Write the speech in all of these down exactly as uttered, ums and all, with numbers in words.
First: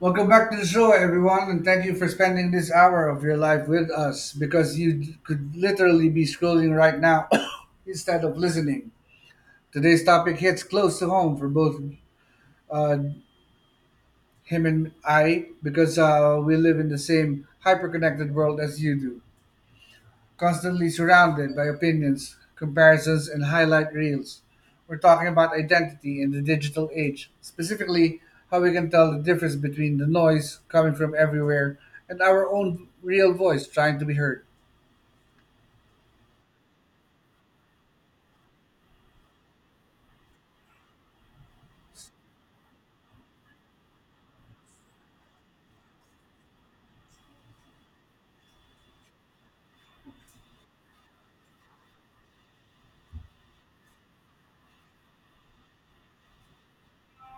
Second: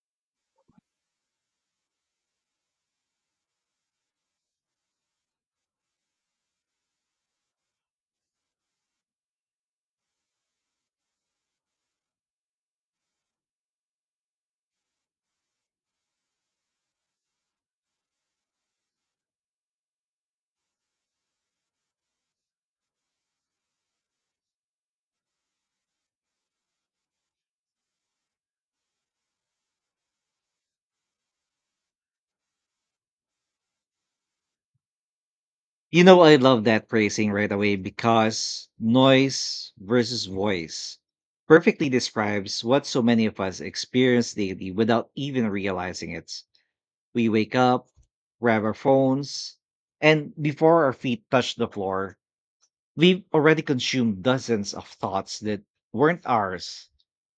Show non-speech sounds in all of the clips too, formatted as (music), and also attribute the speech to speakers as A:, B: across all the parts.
A: Welcome back to the show, everyone, and thank you for spending this hour of your life with us because you d- could literally be scrolling right now (coughs) instead of listening. Today's topic hits close to home for both uh, him and I because uh, we live in the same hyper connected world as you do. Constantly surrounded by opinions, comparisons, and highlight reels. We're talking about identity in the digital age, specifically how we can tell the difference between the noise coming from everywhere and our own real voice trying to be heard.
B: You know, I love that phrasing right away because noise versus voice perfectly describes what so many of us experience daily without even realizing it. We wake up, grab our phones, and before our feet touch the floor, we've already consumed dozens of thoughts that weren't ours.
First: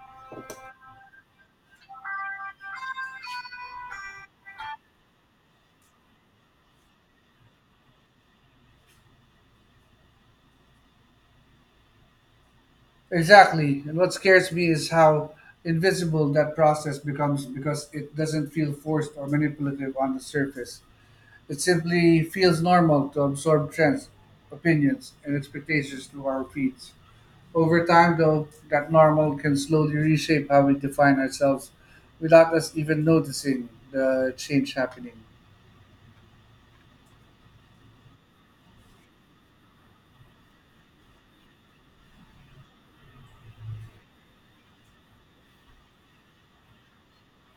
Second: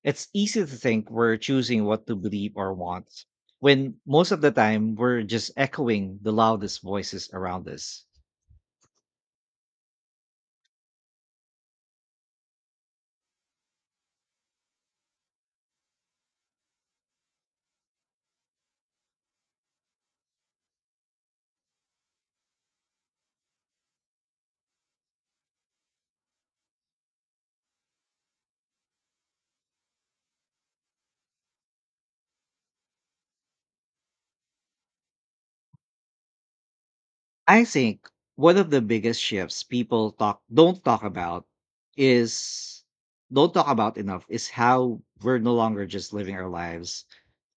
B: It's easy to think we're choosing what to believe or want, when most of the time we're just echoing the loudest voices around us.
A: Exactly, and what scares me is how invisible that process becomes because it doesn't feel forced or manipulative on the surface. It simply feels normal to absorb trends, opinions, and expectations through our feeds. Over time, though, that normal can slowly reshape how we define ourselves without us even noticing the change happening.
B: I think one of the biggest shifts people talk don't talk about is don't talk about enough is how we're no longer just living our lives.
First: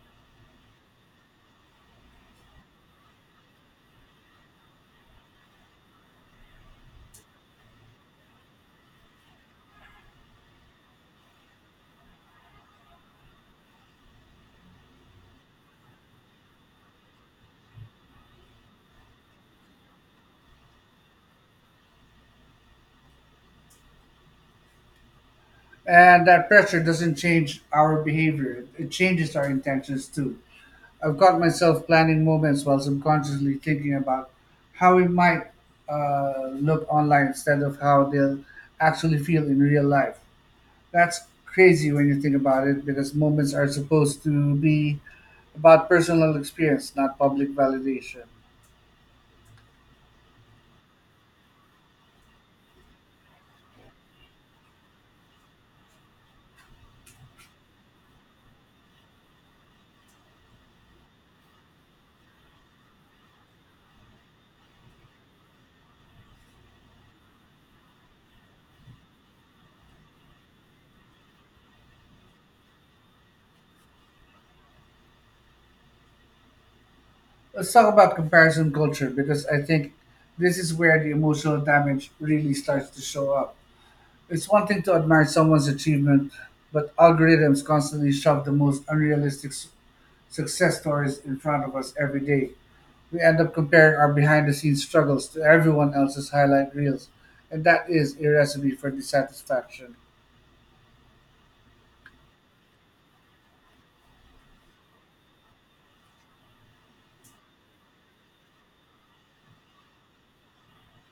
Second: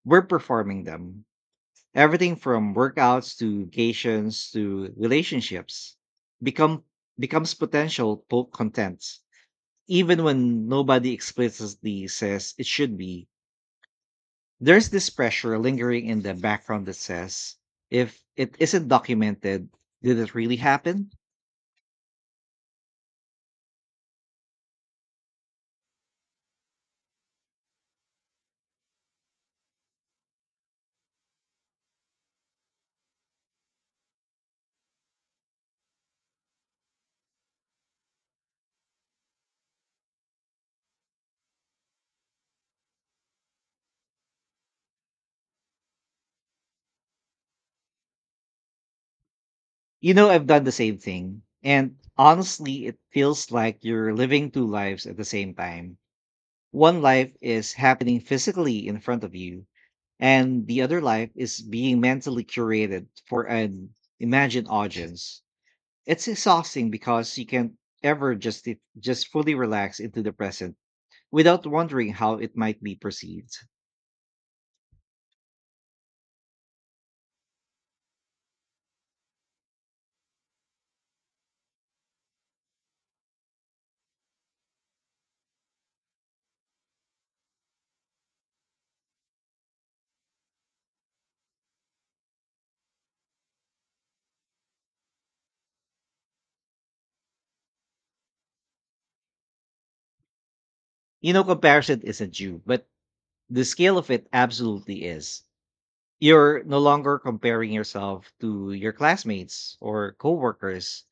B: We're performing them. Everything from workouts to vacations to relationships become becomes potential po- content. Even when nobody explicitly says it should be, there's this pressure lingering in the background that says, if it isn't documented, did it really happen?
A: And that pressure doesn't change our behavior, it changes our intentions too. I've caught myself planning moments while subconsciously thinking about how we might uh, look online instead of how they'll actually feel in real life. That's crazy when you think about it because moments are supposed to be about personal experience, not public validation.
B: You know, I've done the same thing. And honestly, it feels like you're living two lives at the same time. One life is happening physically in front of you, and the other life is being mentally curated for an imagined audience. It's exhausting because you can't ever just e, just fully relax into the present without wondering how it might be perceived.
A: Let's talk about comparison culture because I think this is where the emotional damage really starts to show up. It's one thing to admire someone's achievement, but algorithms constantly shove the most unrealistic s- success stories in front of us every day. We end up comparing our behind the scenes struggles to everyone else's highlight reels, and that is a recipe for dissatisfaction.
B: You know, comparison isn't you, but the scale of it absolutely is. You're no longer comparing yourself to your classmates or coworkers.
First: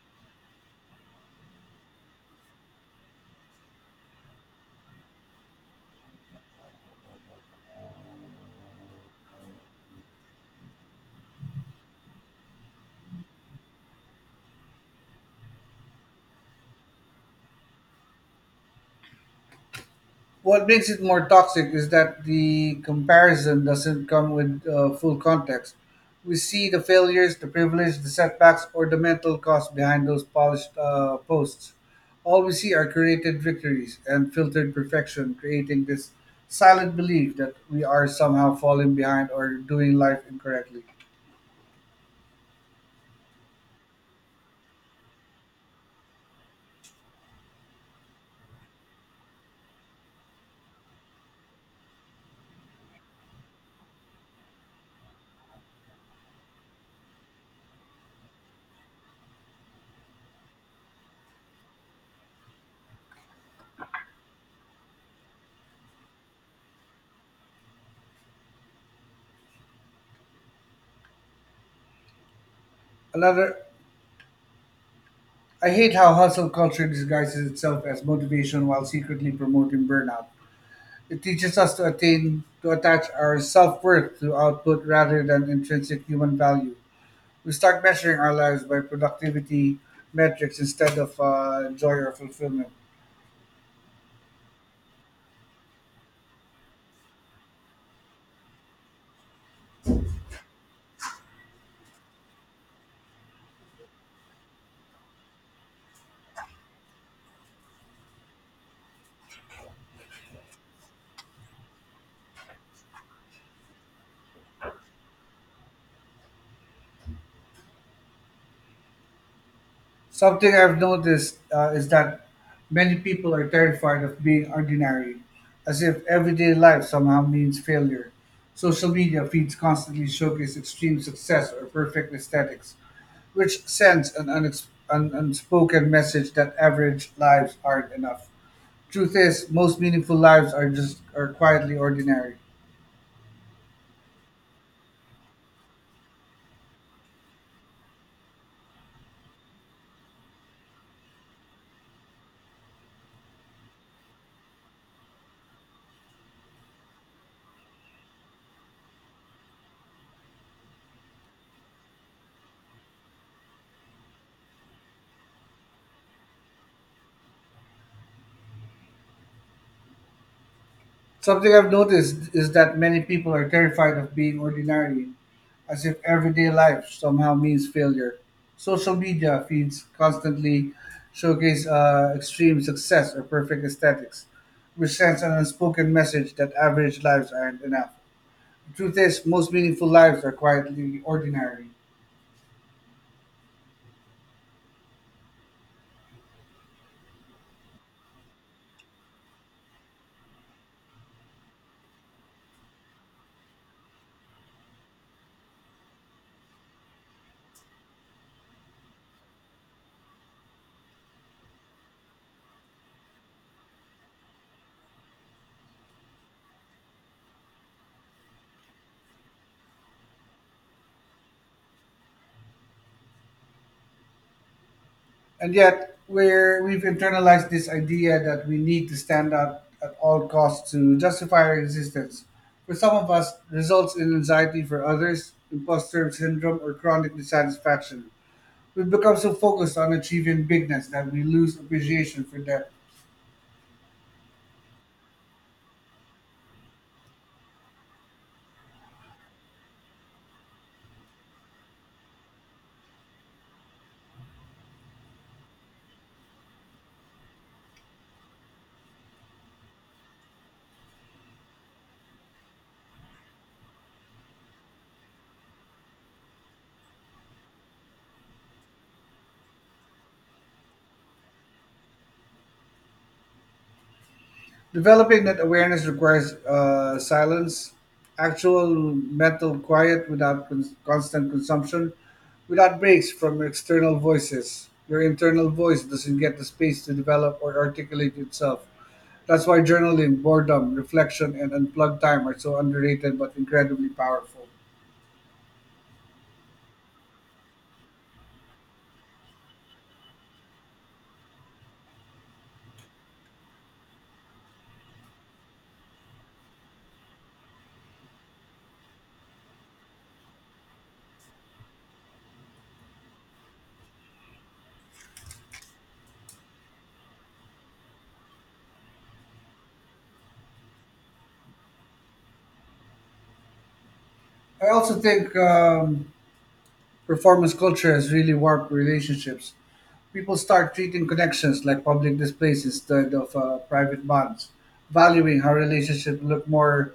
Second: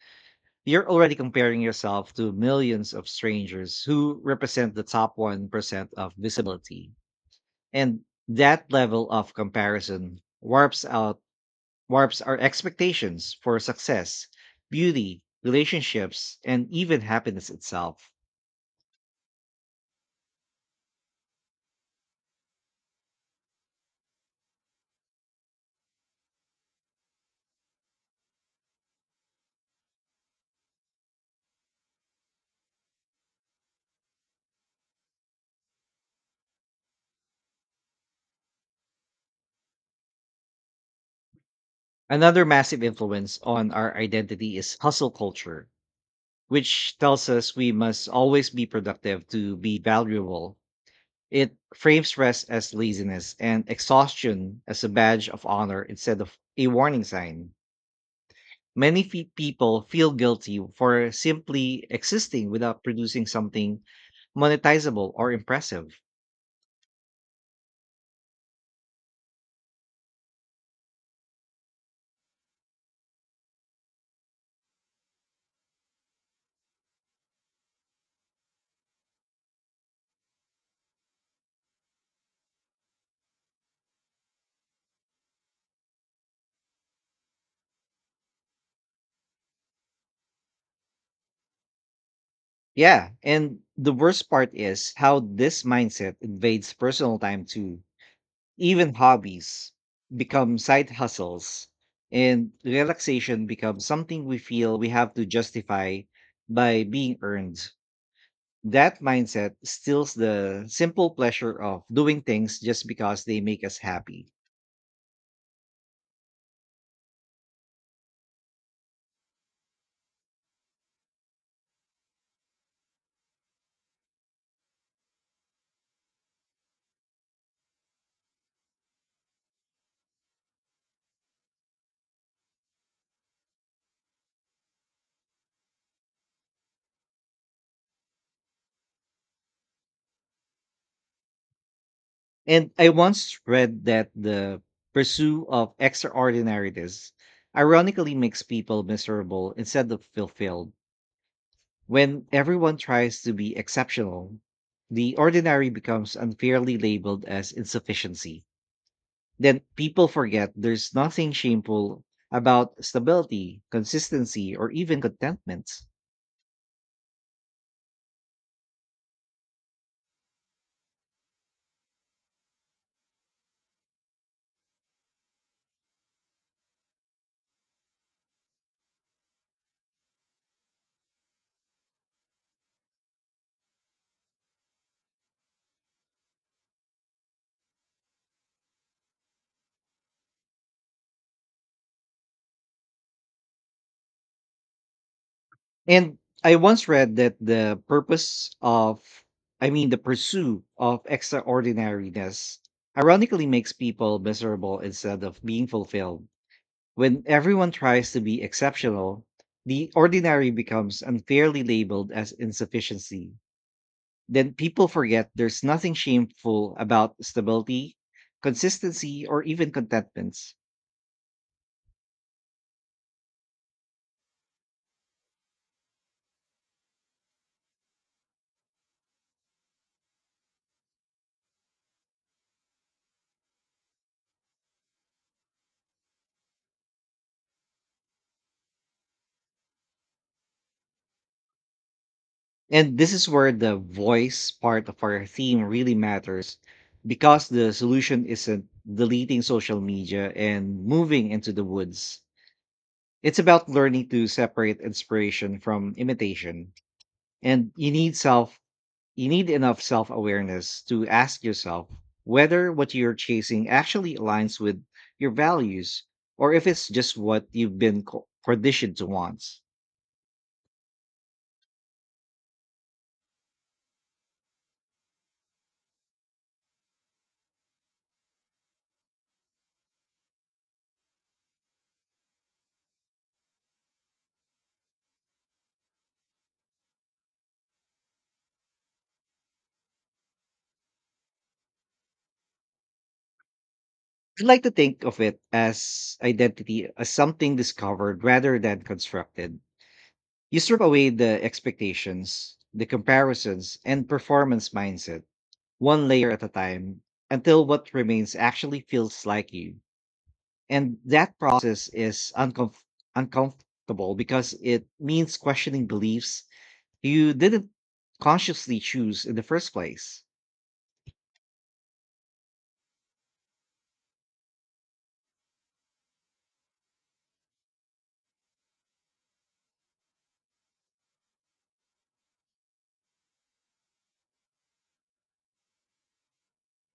B: You're already comparing yourself to millions of strangers who represent the top one percent of visibility. And that level of comparison warps out warps our expectations for success, beauty, relationships, and even happiness itself.
A: What makes it more toxic is that the comparison doesn't come with uh, full context. We see the failures, the privilege, the setbacks, or the mental cost behind those polished uh, posts. All we see are curated victories and filtered perfection, creating this silent belief that we are somehow falling behind or doing life incorrectly.
B: Another massive influence on our identity is hustle culture, which tells us we must always be productive to be valuable. It frames rest as laziness and exhaustion as a badge of honor instead of a warning sign. Many fe- people feel guilty for simply existing without producing something monetizable or impressive.
A: Another, I hate how hustle culture disguises itself as motivation while secretly promoting burnout. It teaches us to attain to attach our self-worth to output rather than intrinsic human value. We start measuring our lives by productivity metrics instead of uh, joy or fulfillment.
B: Yeah, and the worst part is how this mindset invades personal time too. Even hobbies become side hustles, and relaxation becomes something we feel we have to justify by being earned. That mindset steals the simple pleasure of doing things just because they make us happy.
A: Something I've noticed uh, is that many people are terrified of being ordinary, as if everyday life somehow means failure. Social media feeds constantly showcase extreme success or perfect aesthetics, which sends an, unex- an unspoken message that average lives aren't enough. Truth is, most meaningful lives are just are quietly ordinary.
B: And I once read that the pursuit of extraordinariness ironically makes people miserable instead of fulfilled. When everyone tries to be exceptional, the ordinary becomes unfairly labeled as insufficiency. Then people forget there's nothing shameful about stability, consistency, or even contentment.
A: Something I've noticed is that many people are terrified of being ordinary, as if everyday life somehow means failure. Social media feeds constantly showcase uh, extreme success or perfect aesthetics, which sends an unspoken message that average lives aren't enough. The truth is, most meaningful lives are quietly ordinary.
B: And I once read that the purpose of, I mean, the pursuit of extraordinariness ironically makes people miserable instead of being fulfilled. When everyone tries to be exceptional, the ordinary becomes unfairly labeled as insufficiency. Then people forget there's nothing shameful about stability, consistency, or even contentment.
A: And yet we're, we've internalized this idea that we need to stand out at all costs to justify our existence. For some of us, results in anxiety; for others, imposter syndrome or chronic dissatisfaction. We've become so focused on achieving bigness that we lose appreciation for depth.
B: And this is where the voice part of our theme really matters because the solution isn't deleting social media and moving into the woods. It's about learning to separate inspiration from imitation. And you need self You need enough self awareness to ask yourself whether what you're chasing actually aligns with your values or if it's just what you've been co- conditioned to want.
A: Developing that awareness requires uh, silence, actual mental quiet without con- constant consumption, without breaks from external voices. Your internal voice doesn't get the space to develop or articulate itself. That's why journaling, boredom, reflection, and unplugged time are so underrated but incredibly
B: I would
A: powerful.
B: like to think of it as identity as something discovered rather than constructed. You strip away the expectations, the comparisons, and performance mindset, one layer at a time, until what remains actually feels like you. And that process is uncomf- uncomfortable because it means questioning beliefs you didn't consciously choose in the first place.
A: I also think um, performance culture has really warped relationships. People start treating connections like public displays instead of uh, private bonds, valuing how relationships look more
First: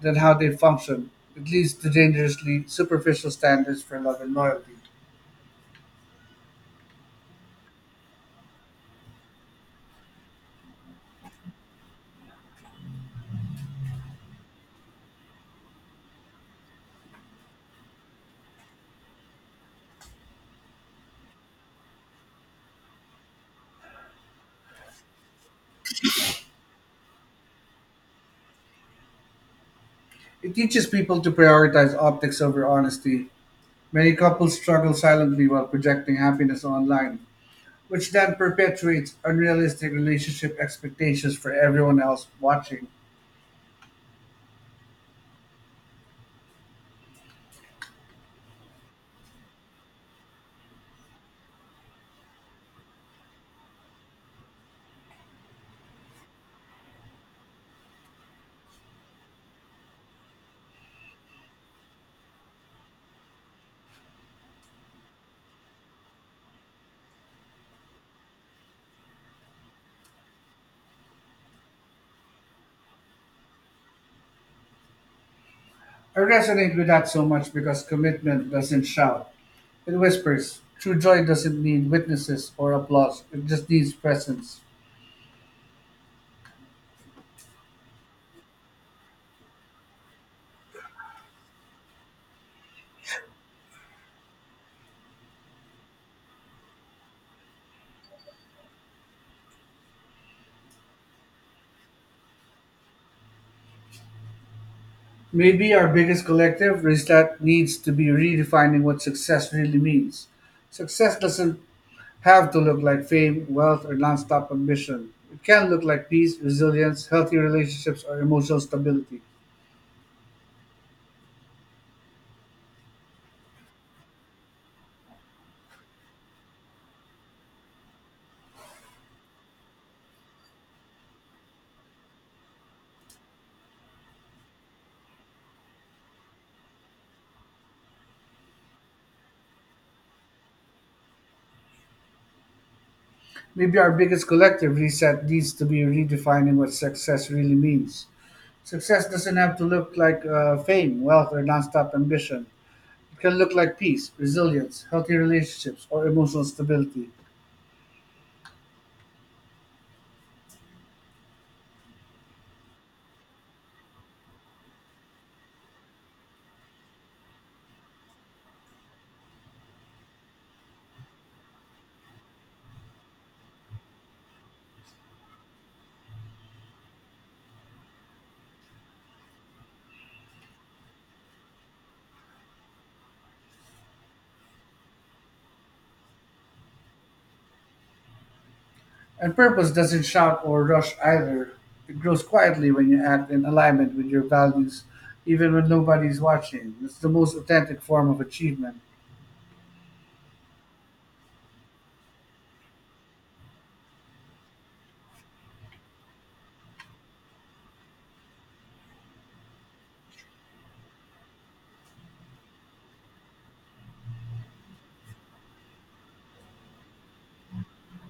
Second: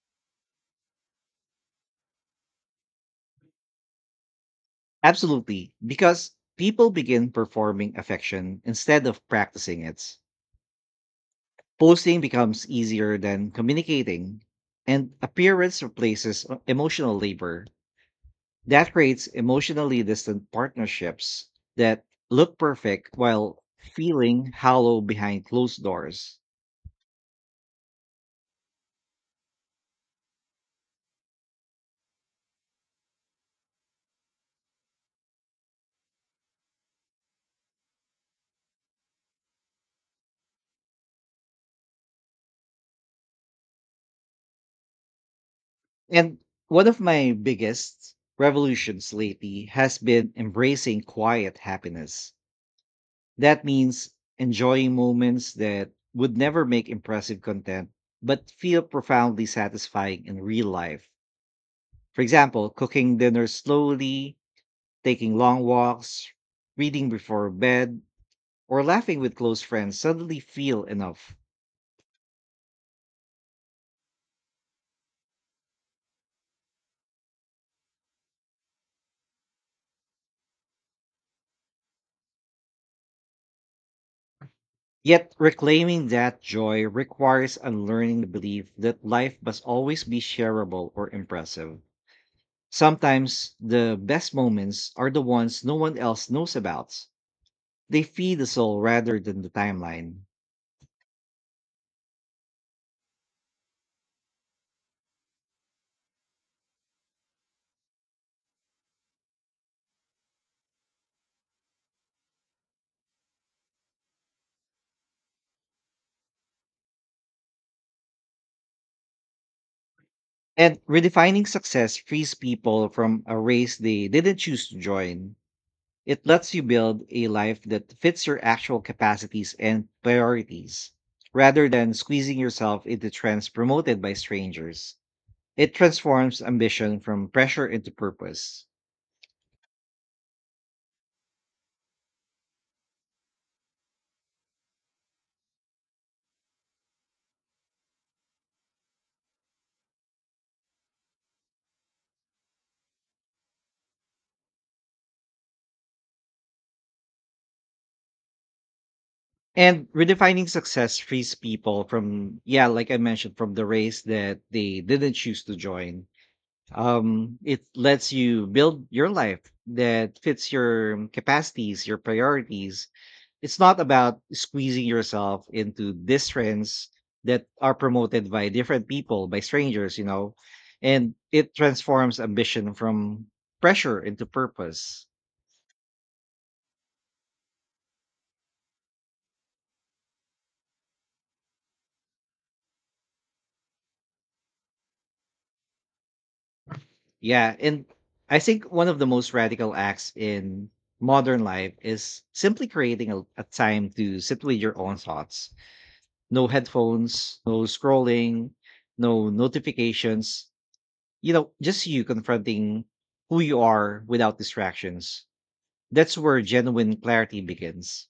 A: than how they function. It leads to dangerously superficial standards for love and loyalty.
B: Absolutely, because people begin performing affection instead of practicing it. Posting becomes easier than communicating, and appearance replaces e- emotional labor. That creates emotionally distant partnerships that look perfect while feeling hollow behind closed doors.
A: It teaches people to prioritize optics over honesty. Many couples struggle silently while projecting happiness online, which then perpetuates unrealistic relationship expectations for everyone else watching.
B: And one of my biggest revolutions lately has been embracing quiet happiness. That means enjoying moments that would never make impressive content, but feel profoundly satisfying in real life. For example, cooking dinner slowly, taking long walks, reading before bed, or laughing with close friends suddenly feel enough.
A: I resonate with that so much because commitment doesn't shout, it whispers. True joy doesn't need witnesses or applause, it just needs presence.
B: Yet reclaiming that joy requires unlearning the belief that life must always be shareable or impressive. Sometimes the best moments are the ones no one else knows about. They feed the soul rather than the timeline.
A: Maybe our biggest collective is that needs to be redefining what success really means. Success doesn't have to look like fame, wealth, or nonstop ambition. It can look like peace, resilience, healthy relationships, or emotional stability.
B: And redefining success frees people from a race they didn't choose to join. It lets you build a life that fits your actual capacities and priorities, rather than squeezing yourself into trends promoted by strangers. It transforms ambition from pressure into purpose.
A: Maybe our biggest collective reset needs to be redefining what success really means. Success doesn't have to look like uh, fame, wealth, or nonstop ambition. It can look like peace, resilience, healthy relationships, or emotional stability.
B: And redefining success frees people from, yeah, like I mentioned, from the race that they didn't choose to join. Um, it lets you build your life that fits your capacities, your priorities. It's not about squeezing yourself into these trends that are promoted by different people, by strangers, you know and it transforms ambition from pressure into purpose.
A: And purpose doesn't shout or rush either. It grows quietly when you act in alignment with your values, even when nobody's watching. It's the most
B: Yeah,
A: authentic
B: and
A: form of
B: I think
A: achievement.
B: one of the most radical acts in modern life is simply creating a, a time to sit with your own thoughts, no headphones, no scrolling, no notifications. You know, just you confronting who you are without distractions. That's where genuine clarity begins.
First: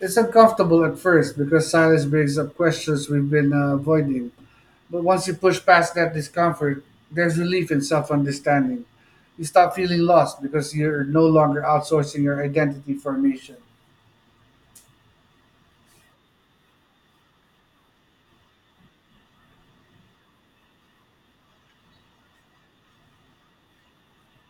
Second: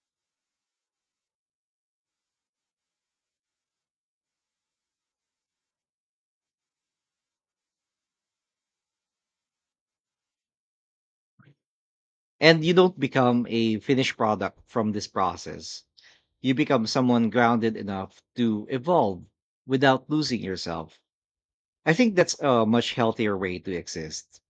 A: It's uncomfortable at first because silence brings up questions we've been uh, avoiding. But once you push past that discomfort, there's relief in self understanding. You stop feeling lost because you're no longer outsourcing your
B: And you
A: identity
B: don't become
A: formation.
B: a finished product from this process. You become someone grounded enough to evolve without losing yourself. I think that's a much healthier way to exist.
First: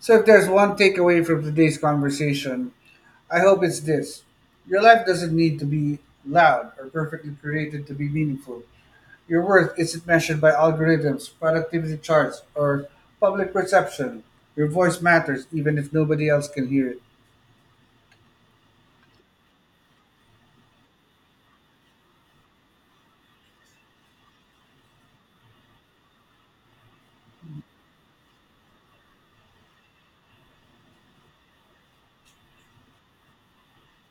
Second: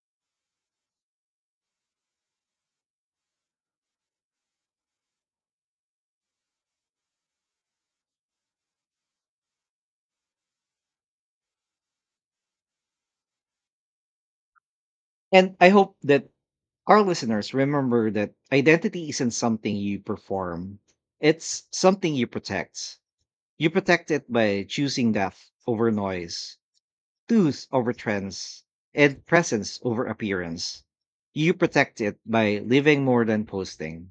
A: So, if there's one takeaway from today's conversation, I hope it's this: your life doesn't need to be loud or perfectly created to be meaningful. Your worth isn't measured by algorithms, productivity charts, or public perception. Your voice matters
B: And I
A: even if
B: hope
A: nobody
B: that
A: else can hear
B: our
A: it.
B: listeners remember that identity isn't something you perform, it's something you protect. You protect it by choosing death over noise, tooth over trends, and presence over appearance. You protect it by living more than posting.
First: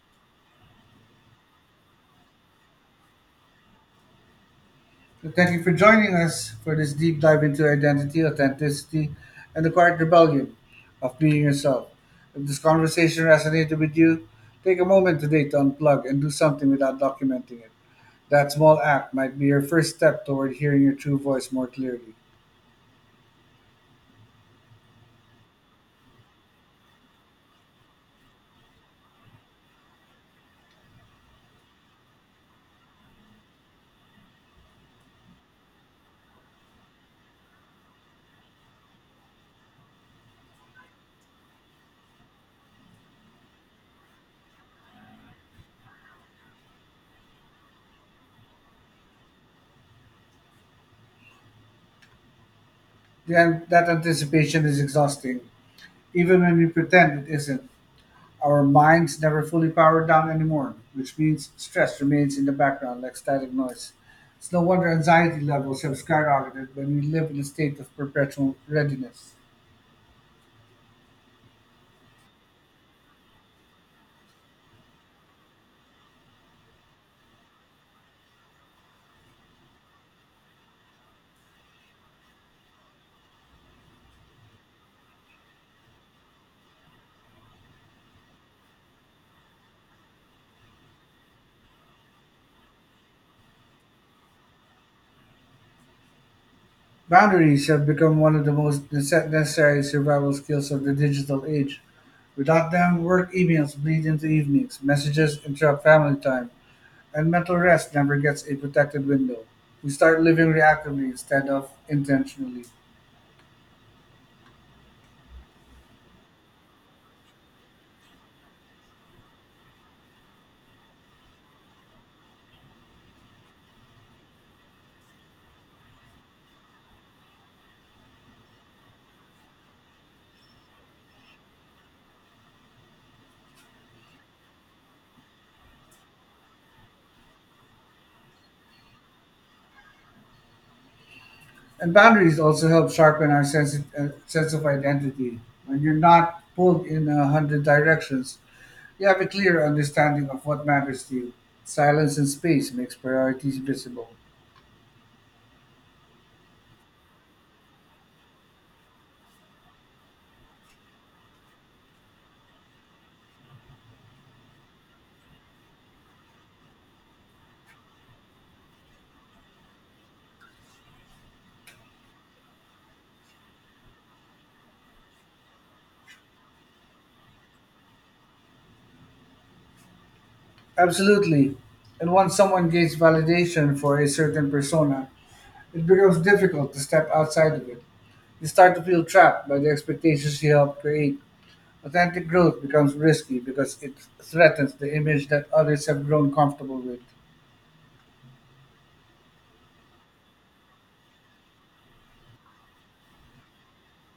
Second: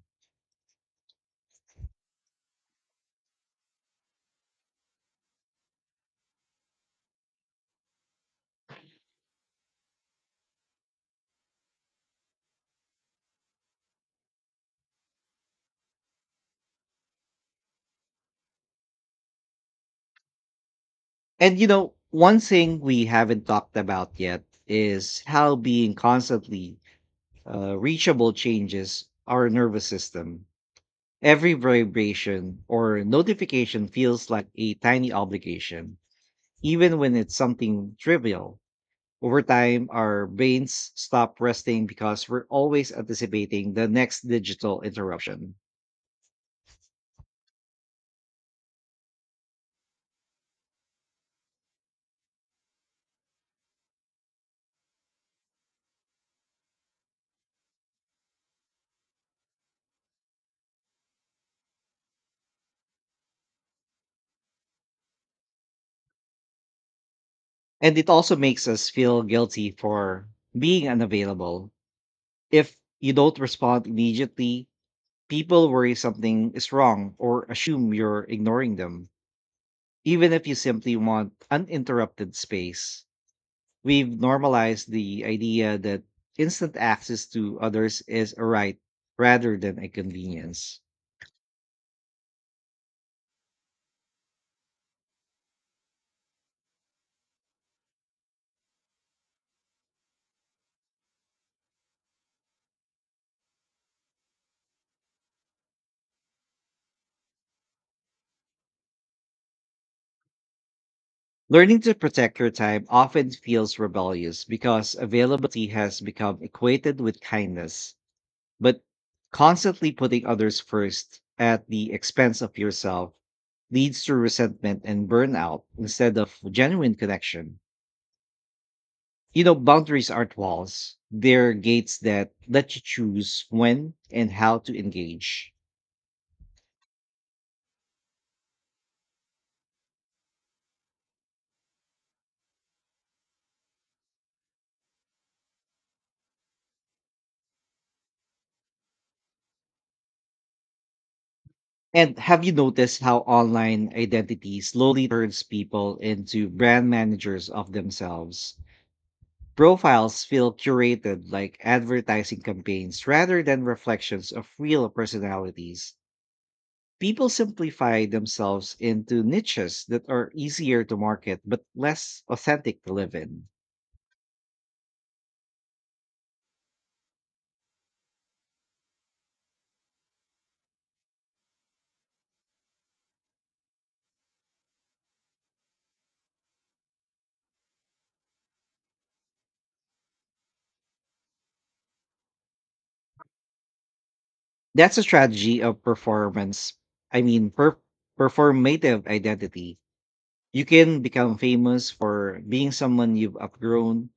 A: Well, thank you for joining us for this deep dive into identity, authenticity, and the quiet rebellion of being yourself. If this conversation resonated with you, take a moment today to unplug and do something without documenting it. That small act might be your first step toward hearing your true voice
B: And you
A: more
B: know,
A: clearly.
B: one thing we haven't talked about yet is how being constantly uh, reachable changes our nervous system. Every vibration or notification feels like a tiny obligation, even when it's something trivial. Over time, our brains stop resting because we're always anticipating the next digital interruption.
A: The, that anticipation is exhausting, even when we pretend it isn't. Our minds never fully power down anymore, which means stress remains in the background like static noise. It's no wonder anxiety levels have skyrocketed when we live in a state of
B: And it also
A: perpetual
B: makes us feel
A: readiness.
B: guilty for being unavailable. If you don't respond immediately, people worry something is wrong or assume you're ignoring them, even if you simply want uninterrupted space. We've normalized the idea that instant access to others is a right rather than a convenience.
A: Boundaries have become one of the most nece- necessary survival skills of the digital age. Without them, work emails bleed into evenings, messages interrupt family time, and mental rest never gets a protected window. We start living reactively instead of
B: Learning to protect your
A: intentionally.
B: time often feels rebellious because availability has become equated with kindness. But constantly putting others first at the expense of yourself leads to resentment and burnout instead of genuine connection. You know, boundaries aren't walls, they're gates that let you choose when and how to engage.
A: And boundaries also help sharpen our sense of, uh, sense of identity. When you're not pulled in a hundred directions, you have a clear understanding of what matters to you. Silence
B: And
A: and
B: have you
A: space makes
B: noticed how
A: priorities
B: online
A: visible.
B: identity slowly turns people into brand managers of themselves? Profiles feel curated like advertising campaigns rather than reflections of real personalities. People simplify themselves into niches that are easier to market but less authentic to live in.
A: Absolutely. And once someone gains validation for a certain persona, it becomes difficult to step outside of it. You start to feel trapped by the expectations you helped create. Authentic growth becomes risky because it threatens the
B: That's a
A: image that
B: strategy of
A: others have grown
B: performance,
A: comfortable with.
B: I mean, per- performative identity. You can become famous for being someone you've outgrown.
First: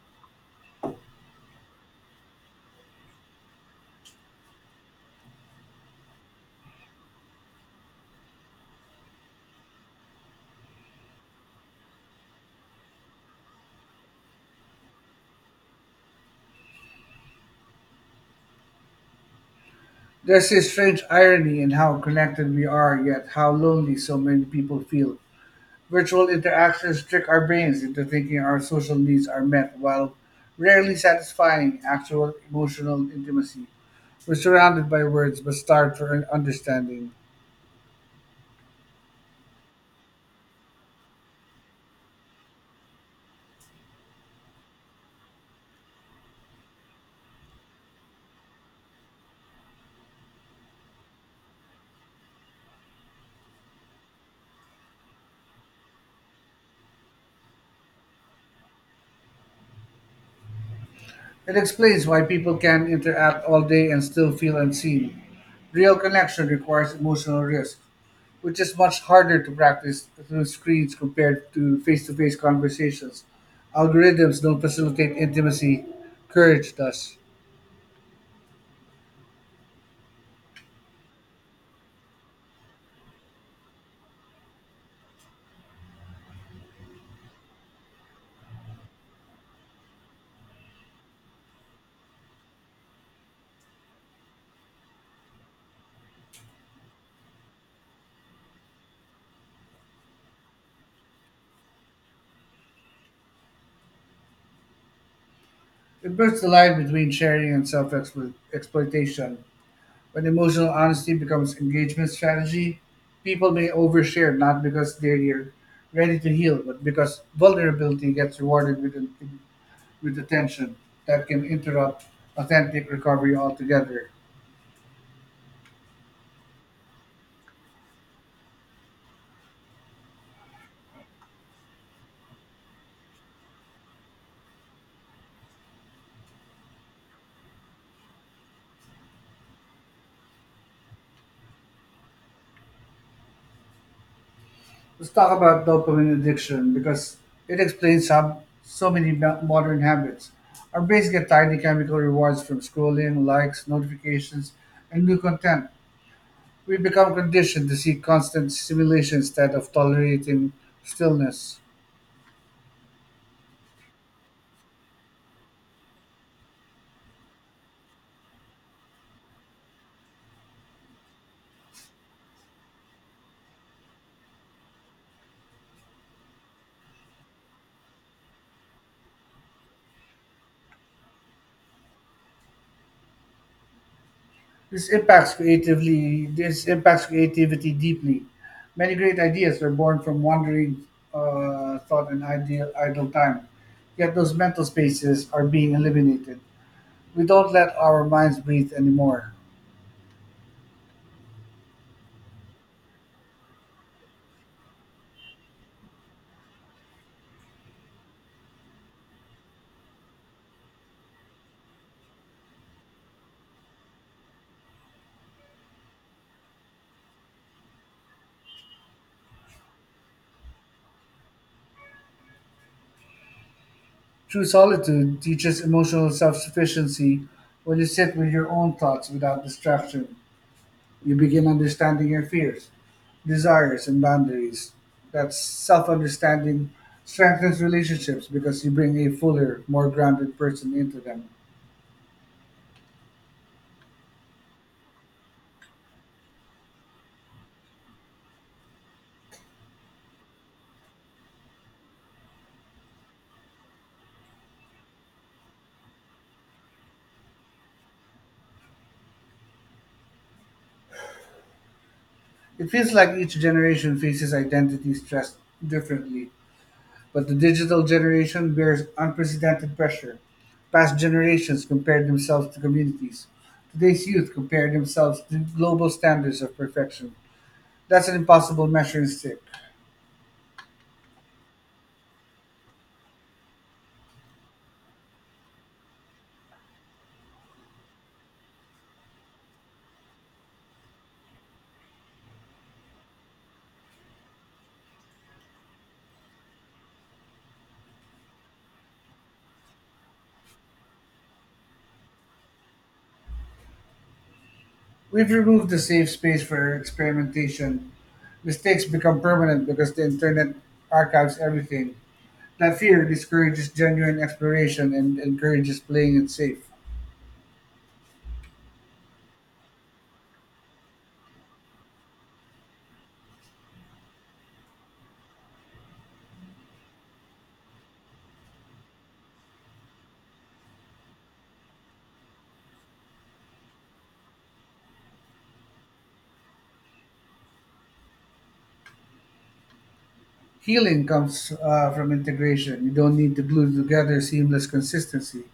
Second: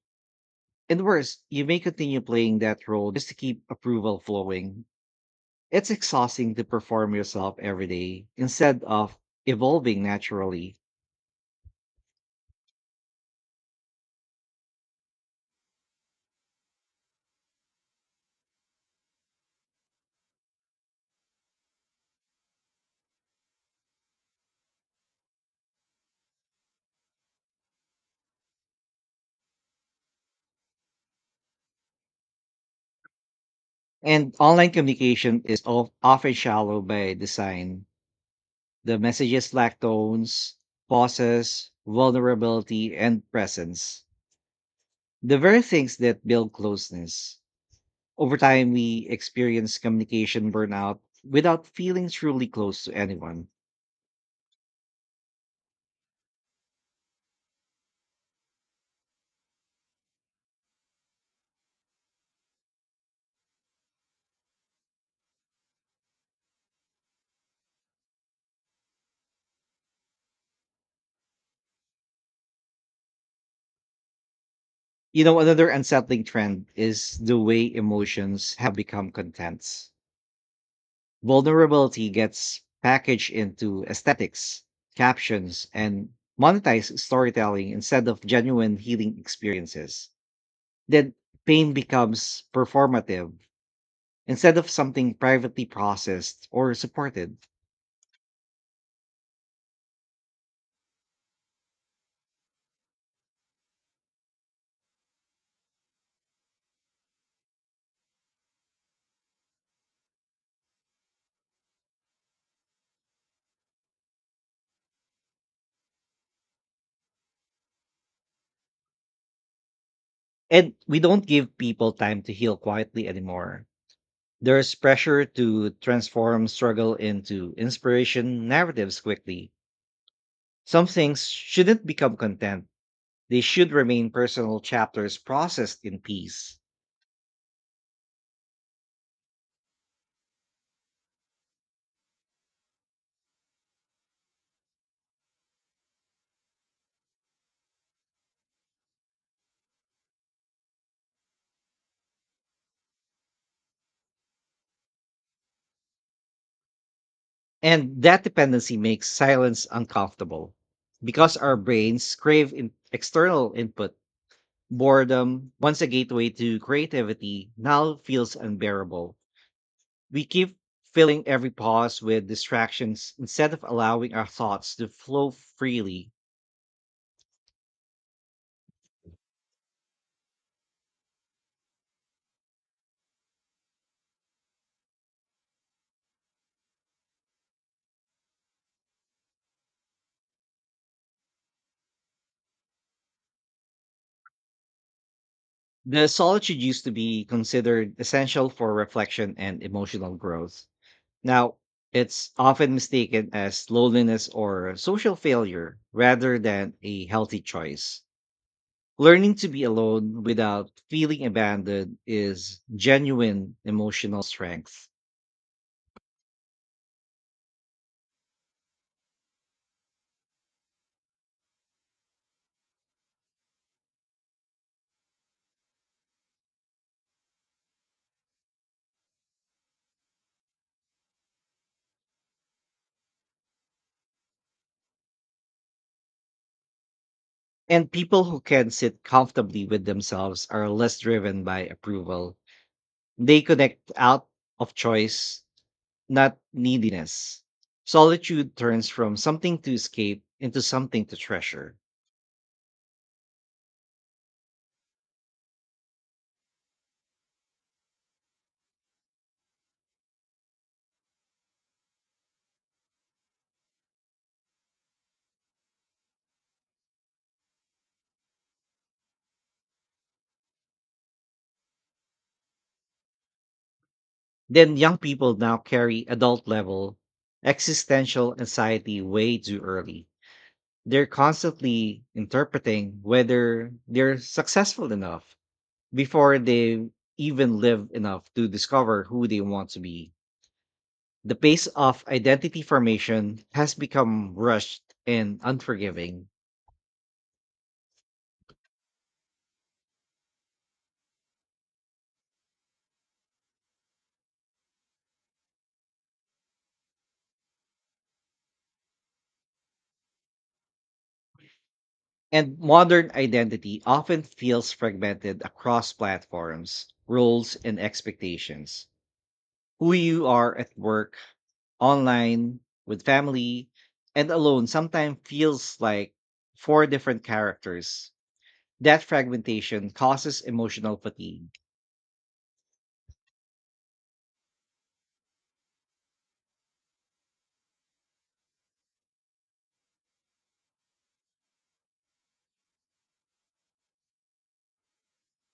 B: And worse, you may continue playing that role just to keep approval flowing. It's exhausting to perform yourself every day instead of evolving naturally.
A: There's this strange irony in how connected we are, yet how lonely so many people feel. Virtual interactions trick our brains into thinking our social needs are met while rarely satisfying actual emotional intimacy. We're
B: And online
A: surrounded by words
B: communication
A: but
B: is of-
A: starved for an
B: often shallow
A: understanding.
B: by design. The messages lack tones, pauses, vulnerability, and presence. The very things that build closeness. Over time, we experience communication burnout without feeling truly close to anyone.
A: It explains why people can interact all day and still feel unseen. Real connection requires emotional risk, which is much harder to practice through screens compared to face to face conversations. Algorithms don't facilitate
B: You know, another
A: intimacy,
B: unsettling trend
A: courage does.
B: is the way emotions have become contents. Vulnerability gets packaged into aesthetics, captions, and monetized storytelling instead of genuine healing experiences. Then pain becomes performative instead of something privately processed or supported.
A: It blurs the line between sharing and self exploitation. When emotional honesty becomes engagement strategy, people may overshare not because they're ready to heal, but because vulnerability gets rewarded with, with
B: And
A: attention
B: we don't
A: that can
B: give people
A: interrupt
B: time to heal
A: authentic
B: quietly
A: recovery
B: anymore.
A: altogether.
B: There's pressure to transform struggle into inspiration narratives quickly. Some things shouldn't become content, they should remain personal chapters processed in peace.
A: Let's talk about dopamine addiction because it explains how so many mo- modern habits. Our brains get tiny chemical rewards from scrolling, likes, notifications, and new content. We become conditioned to
B: And
A: seek
B: that
A: constant
B: dependency makes
A: stimulation instead
B: silence
A: of tolerating
B: uncomfortable because our
A: stillness.
B: brains crave in- external input. Boredom, once a gateway to creativity, now feels unbearable. We keep filling every pause with distractions instead of allowing our thoughts to flow freely.
A: This impacts creatively. This impacts creativity deeply. Many great ideas were born from wandering uh, thought and ideal idle time. Yet those mental spaces are being
B: The
A: eliminated.
B: solitude used to be
A: We don't let
B: considered
A: our minds
B: essential
A: breathe
B: for
A: anymore.
B: reflection and emotional growth. Now, it's often mistaken as loneliness or social failure rather than a healthy choice. Learning to be alone without feeling abandoned is genuine emotional strength.
A: True solitude teaches emotional self sufficiency. When you sit with your own thoughts without distraction, you begin understanding your fears, desires, and boundaries. That self understanding strengthens
B: And people
A: relationships
B: who
A: because
B: can
A: you bring
B: sit
A: a fuller,
B: comfortably with
A: more grounded
B: themselves are
A: person
B: less
A: into them.
B: driven by approval. They connect out of choice, not neediness. Solitude turns from something to escape into something to treasure.
A: It feels like each generation faces identity stress differently. But the digital generation bears unprecedented pressure. Past generations compared themselves to communities. Today's youth compare
B: Then young
A: themselves
B: people
A: to
B: now
A: global
B: carry
A: standards
B: adult
A: of
B: level
A: perfection. That's an
B: existential
A: impossible
B: anxiety
A: measuring
B: way
A: stick.
B: too early. They're constantly interpreting whether they're successful enough before they even live enough to discover who they want to be. The pace of identity formation has become rushed and unforgiving,
A: We've removed the safe space for experimentation. Mistakes become permanent because the internet archives everything.
B: and
A: That fear
B: modern
A: discourages
B: identity
A: genuine
B: often feels
A: exploration and
B: fragmented
A: encourages
B: across
A: playing it safe.
B: platforms, roles, and expectations. Who you are at work, online, with family, and alone sometimes feels like four different characters. That fragmentation causes emotional fatigue.
A: Healing comes uh, from integration. You don't need to glue together seamless consistency.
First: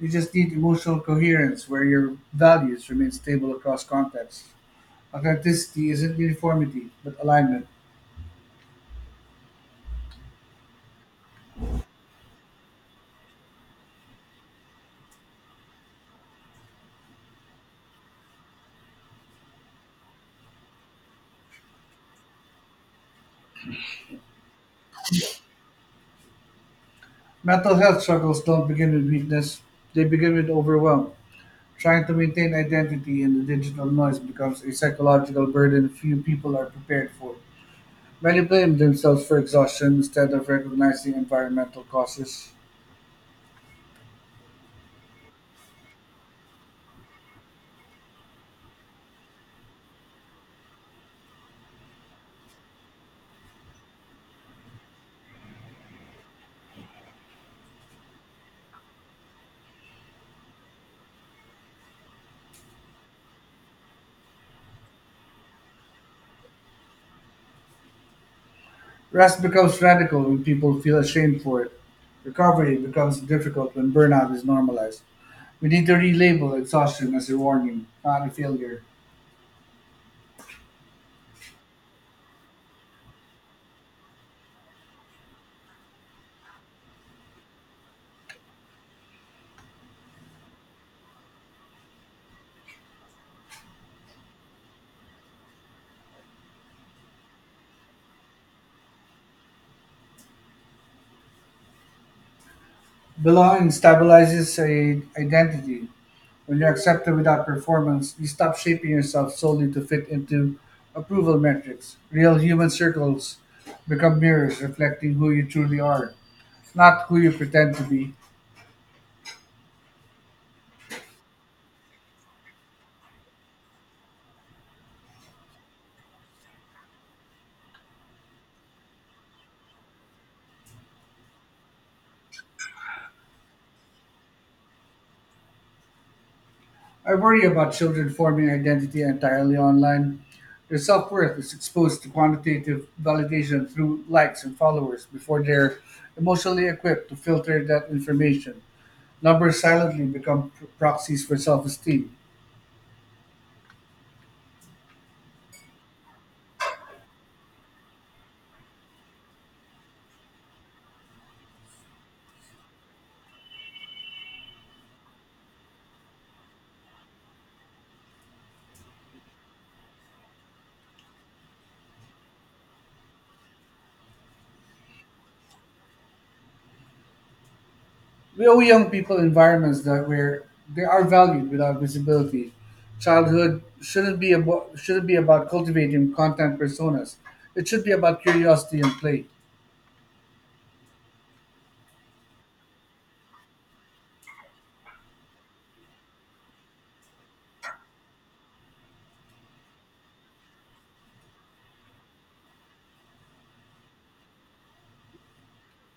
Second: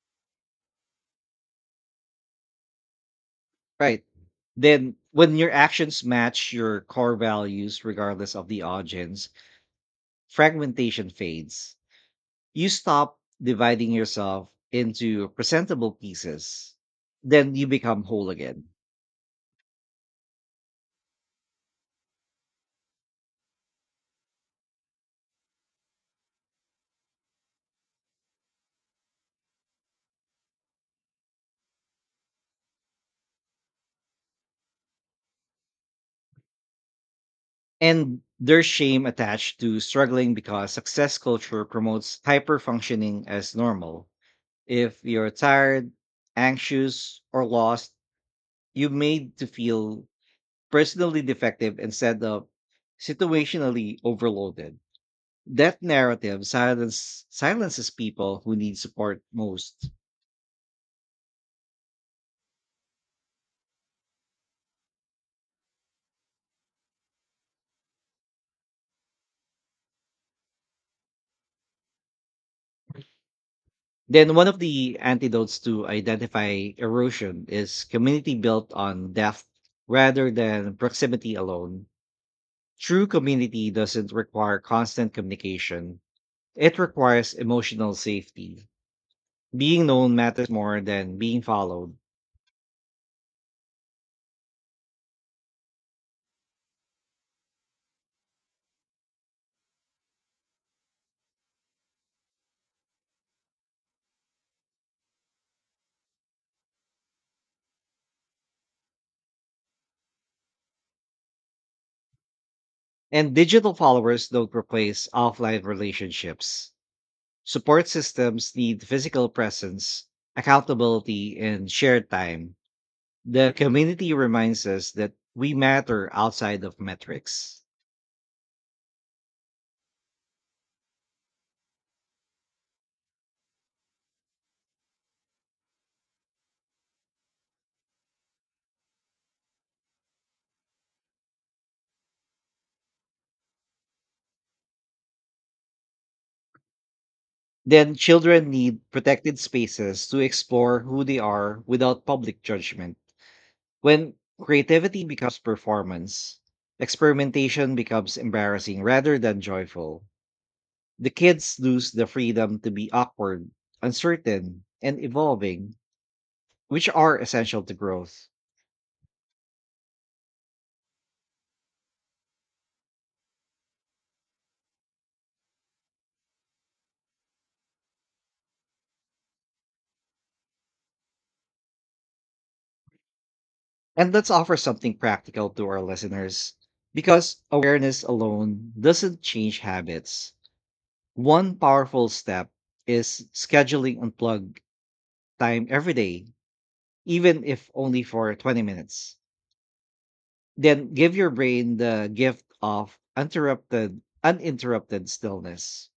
A: You just need emotional coherence where your values remain stable across
B: Right.
A: contexts.
B: Then, when your
A: Authenticity
B: actions
A: isn't
B: match your
A: uniformity,
B: core
A: but alignment.
B: values, regardless of the audience, fragmentation fades. You stop dividing yourself into presentable pieces. Then you become whole again.
A: Mental health struggles don't begin with weakness, they begin with overwhelm. Trying to maintain identity in the digital noise becomes a psychological burden few people are prepared for.
B: And
A: Many
B: there's
A: blame
B: shame
A: themselves for
B: attached to
A: exhaustion instead
B: struggling
A: of
B: because
A: recognizing
B: success culture
A: environmental
B: promotes
A: causes.
B: hyper functioning as normal. If you're tired, anxious, or lost, you made to feel personally defective instead of situationally overloaded. That narrative silence, silences people who need support most.
A: Rest becomes radical when people feel ashamed for it. Recovery becomes difficult when burnout
B: Then
A: is
B: one of the
A: normalized.
B: antidotes
A: We need
B: to
A: to relabel
B: identify
A: exhaustion as a
B: erosion is
A: warning, not a
B: community built
A: failure.
B: on depth rather than proximity alone. True community doesn't require constant communication. It requires emotional safety. Being known matters more than being followed.
A: Belonging stabilizes a identity. When you're accepted without performance, you stop shaping yourself solely to fit into approval metrics. Real human
B: And
A: circles
B: digital
A: become
B: followers don't
A: mirrors
B: replace
A: reflecting who you
B: offline
A: truly are,
B: relationships.
A: not who you pretend to
B: Support
A: be.
B: systems need physical presence, accountability, and shared time. The community reminds us that we matter outside of metrics.
A: I worry about children forming identity entirely online. Their self worth is exposed to quantitative validation through likes and followers before they're emotionally equipped to filter that
B: Then children
A: information.
B: need protected
A: Numbers silently
B: spaces to
A: become pr-
B: explore who they
A: proxies for
B: are without
A: self-esteem.
B: public judgment. When creativity becomes performance, experimentation becomes embarrassing rather than joyful. The kids lose the freedom to be awkward, uncertain, and evolving, which are essential to growth.
A: We owe young people environments that where they are valued without visibility. Childhood
B: And
A: shouldn't
B: let's
A: be
B: offer
A: about
B: something
A: shouldn't be
B: practical
A: about
B: to our
A: cultivating
B: listeners
A: content personas.
B: because
A: It should be
B: awareness
A: about
B: alone
A: curiosity and
B: doesn't
A: play.
B: change habits. One powerful step is scheduling unplug time every day, even if only for twenty minutes. Then give your brain the gift of interrupted uninterrupted stillness.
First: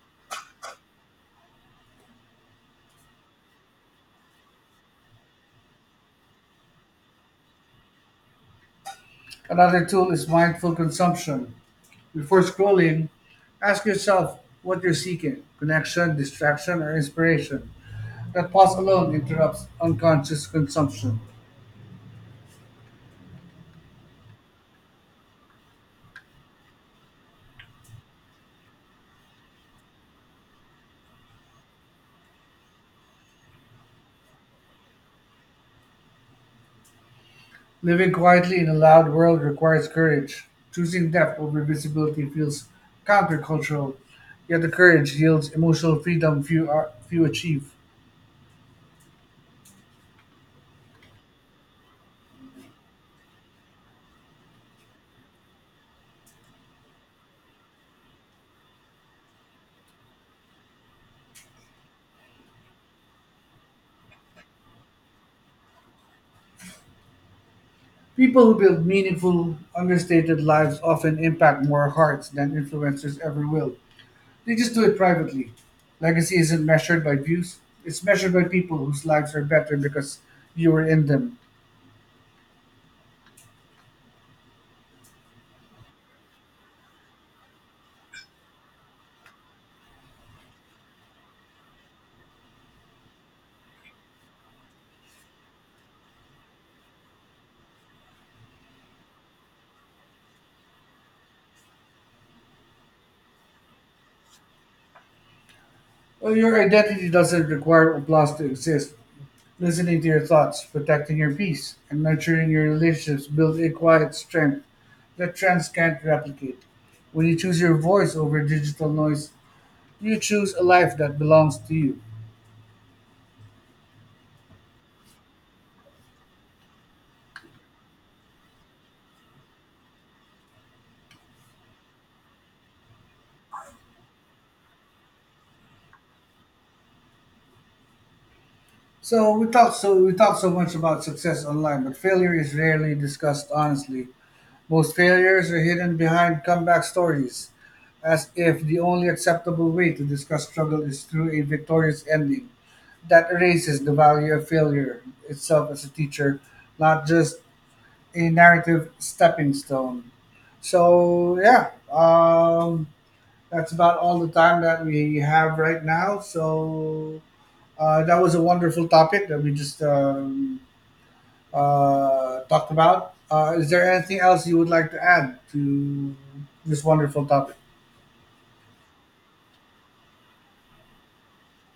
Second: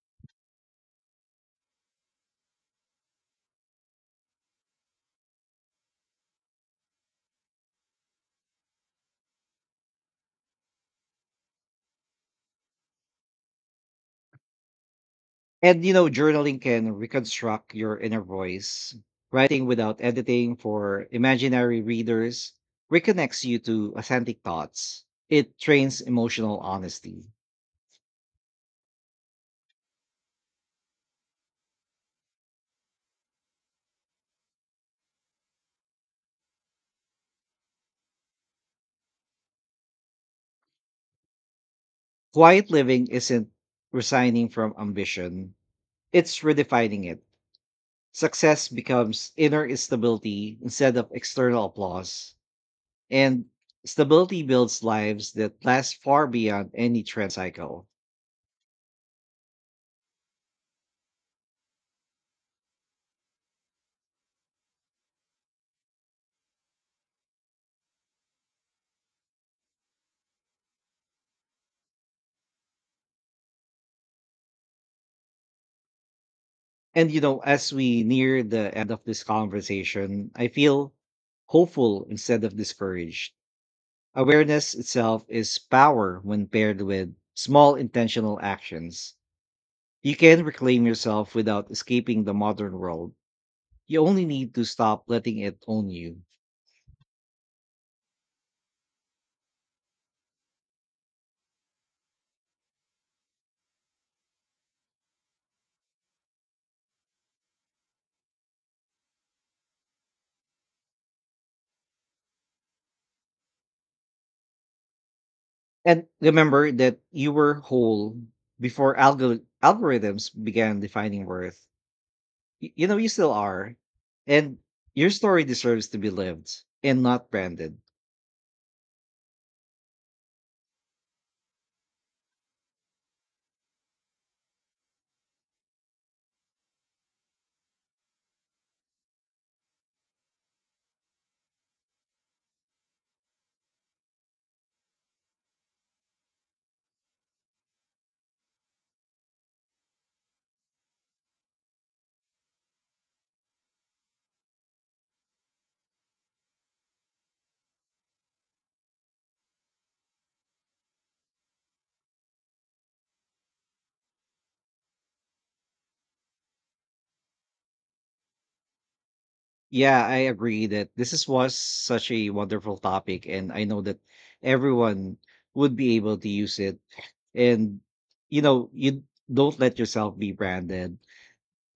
A: Another tool is mindful consumption. Before scrolling, ask yourself what you're seeking:
B: And you know,
A: connection,
B: journaling
A: distraction,
B: can
A: or inspiration.
B: reconstruct your inner
A: That pause
B: voice.
A: alone
B: Writing
A: interrupts
B: without
A: unconscious
B: editing for
A: consumption.
B: imaginary readers reconnects you to authentic thoughts. It trains emotional honesty.
A: Living quietly in a loud world requires courage. Choosing depth over visibility feels
B: Quiet living isn't
A: countercultural,
B: resigning
A: yet the
B: from
A: courage yields
B: ambition,
A: emotional
B: it's
A: freedom few, are,
B: redefining it.
A: few achieve.
B: Success becomes inner stability instead of external applause. And stability builds lives that last far beyond any trend cycle.
A: People who build meaningful, understated lives often impact more hearts than influencers ever will. They just do it privately. Legacy isn't measured
B: And
A: by
B: you know,
A: views,
B: as
A: it's
B: we
A: measured
B: near
A: by
B: the
A: people
B: end of
A: whose
B: this
A: lives are better because
B: conversation, I
A: you were
B: feel
A: in them.
B: hopeful instead of discouraged. Awareness itself is power when paired with small intentional actions. You can reclaim yourself without escaping the modern world. You only need to stop letting it own you.
A: Well, your identity doesn't require applause to exist. Listening to your thoughts, protecting your peace, and nurturing your relationships build a quiet strength that trends can't
B: And
A: replicate.
B: remember that
A: When
B: you
A: you
B: were
A: choose your voice
B: whole
A: over digital
B: before
A: noise,
B: algor-
A: you
B: algorithms
A: choose a
B: began
A: life that
B: defining
A: belongs
B: worth.
A: to you.
B: Y- you know, you still are. And your story deserves to be lived and not branded.
A: So we talk so we talk so much about success online, but failure is rarely discussed honestly. Most failures are hidden behind comeback stories, as if the only acceptable way to discuss struggle is through a victorious ending. That erases the value of failure itself as a teacher, not just a narrative stepping stone. So, yeah, um, that's about all the time that we have right now. So, uh, that was a wonderful topic that we just
B: Yeah, I
A: um,
B: agree that this is was such a
A: uh, talked
B: wonderful
A: about.
B: topic, and
A: Uh,
B: I
A: is
B: know
A: there
B: that
A: anything else you would like to
B: everyone
A: add
B: would be
A: to
B: able to use it.
A: this wonderful topic?
B: And you know, you don't let yourself be branded.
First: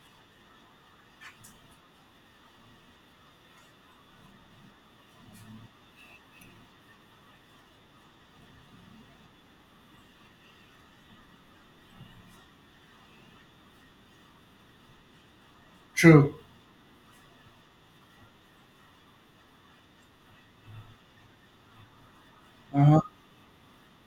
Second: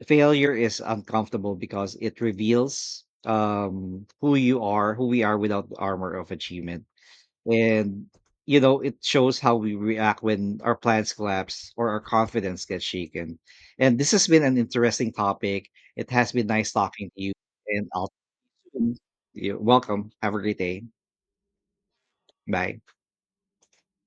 B: Failure is uncomfortable because it reveals um who you are, who we are without the armor of achievement. And you know, it shows how we react when our plans collapse or our confidence gets shaken. And this has been an interesting topic. It has
A: True.
B: been nice talking to you, and I'll you're welcome. Have a great day. Bye.
A: Uh-huh.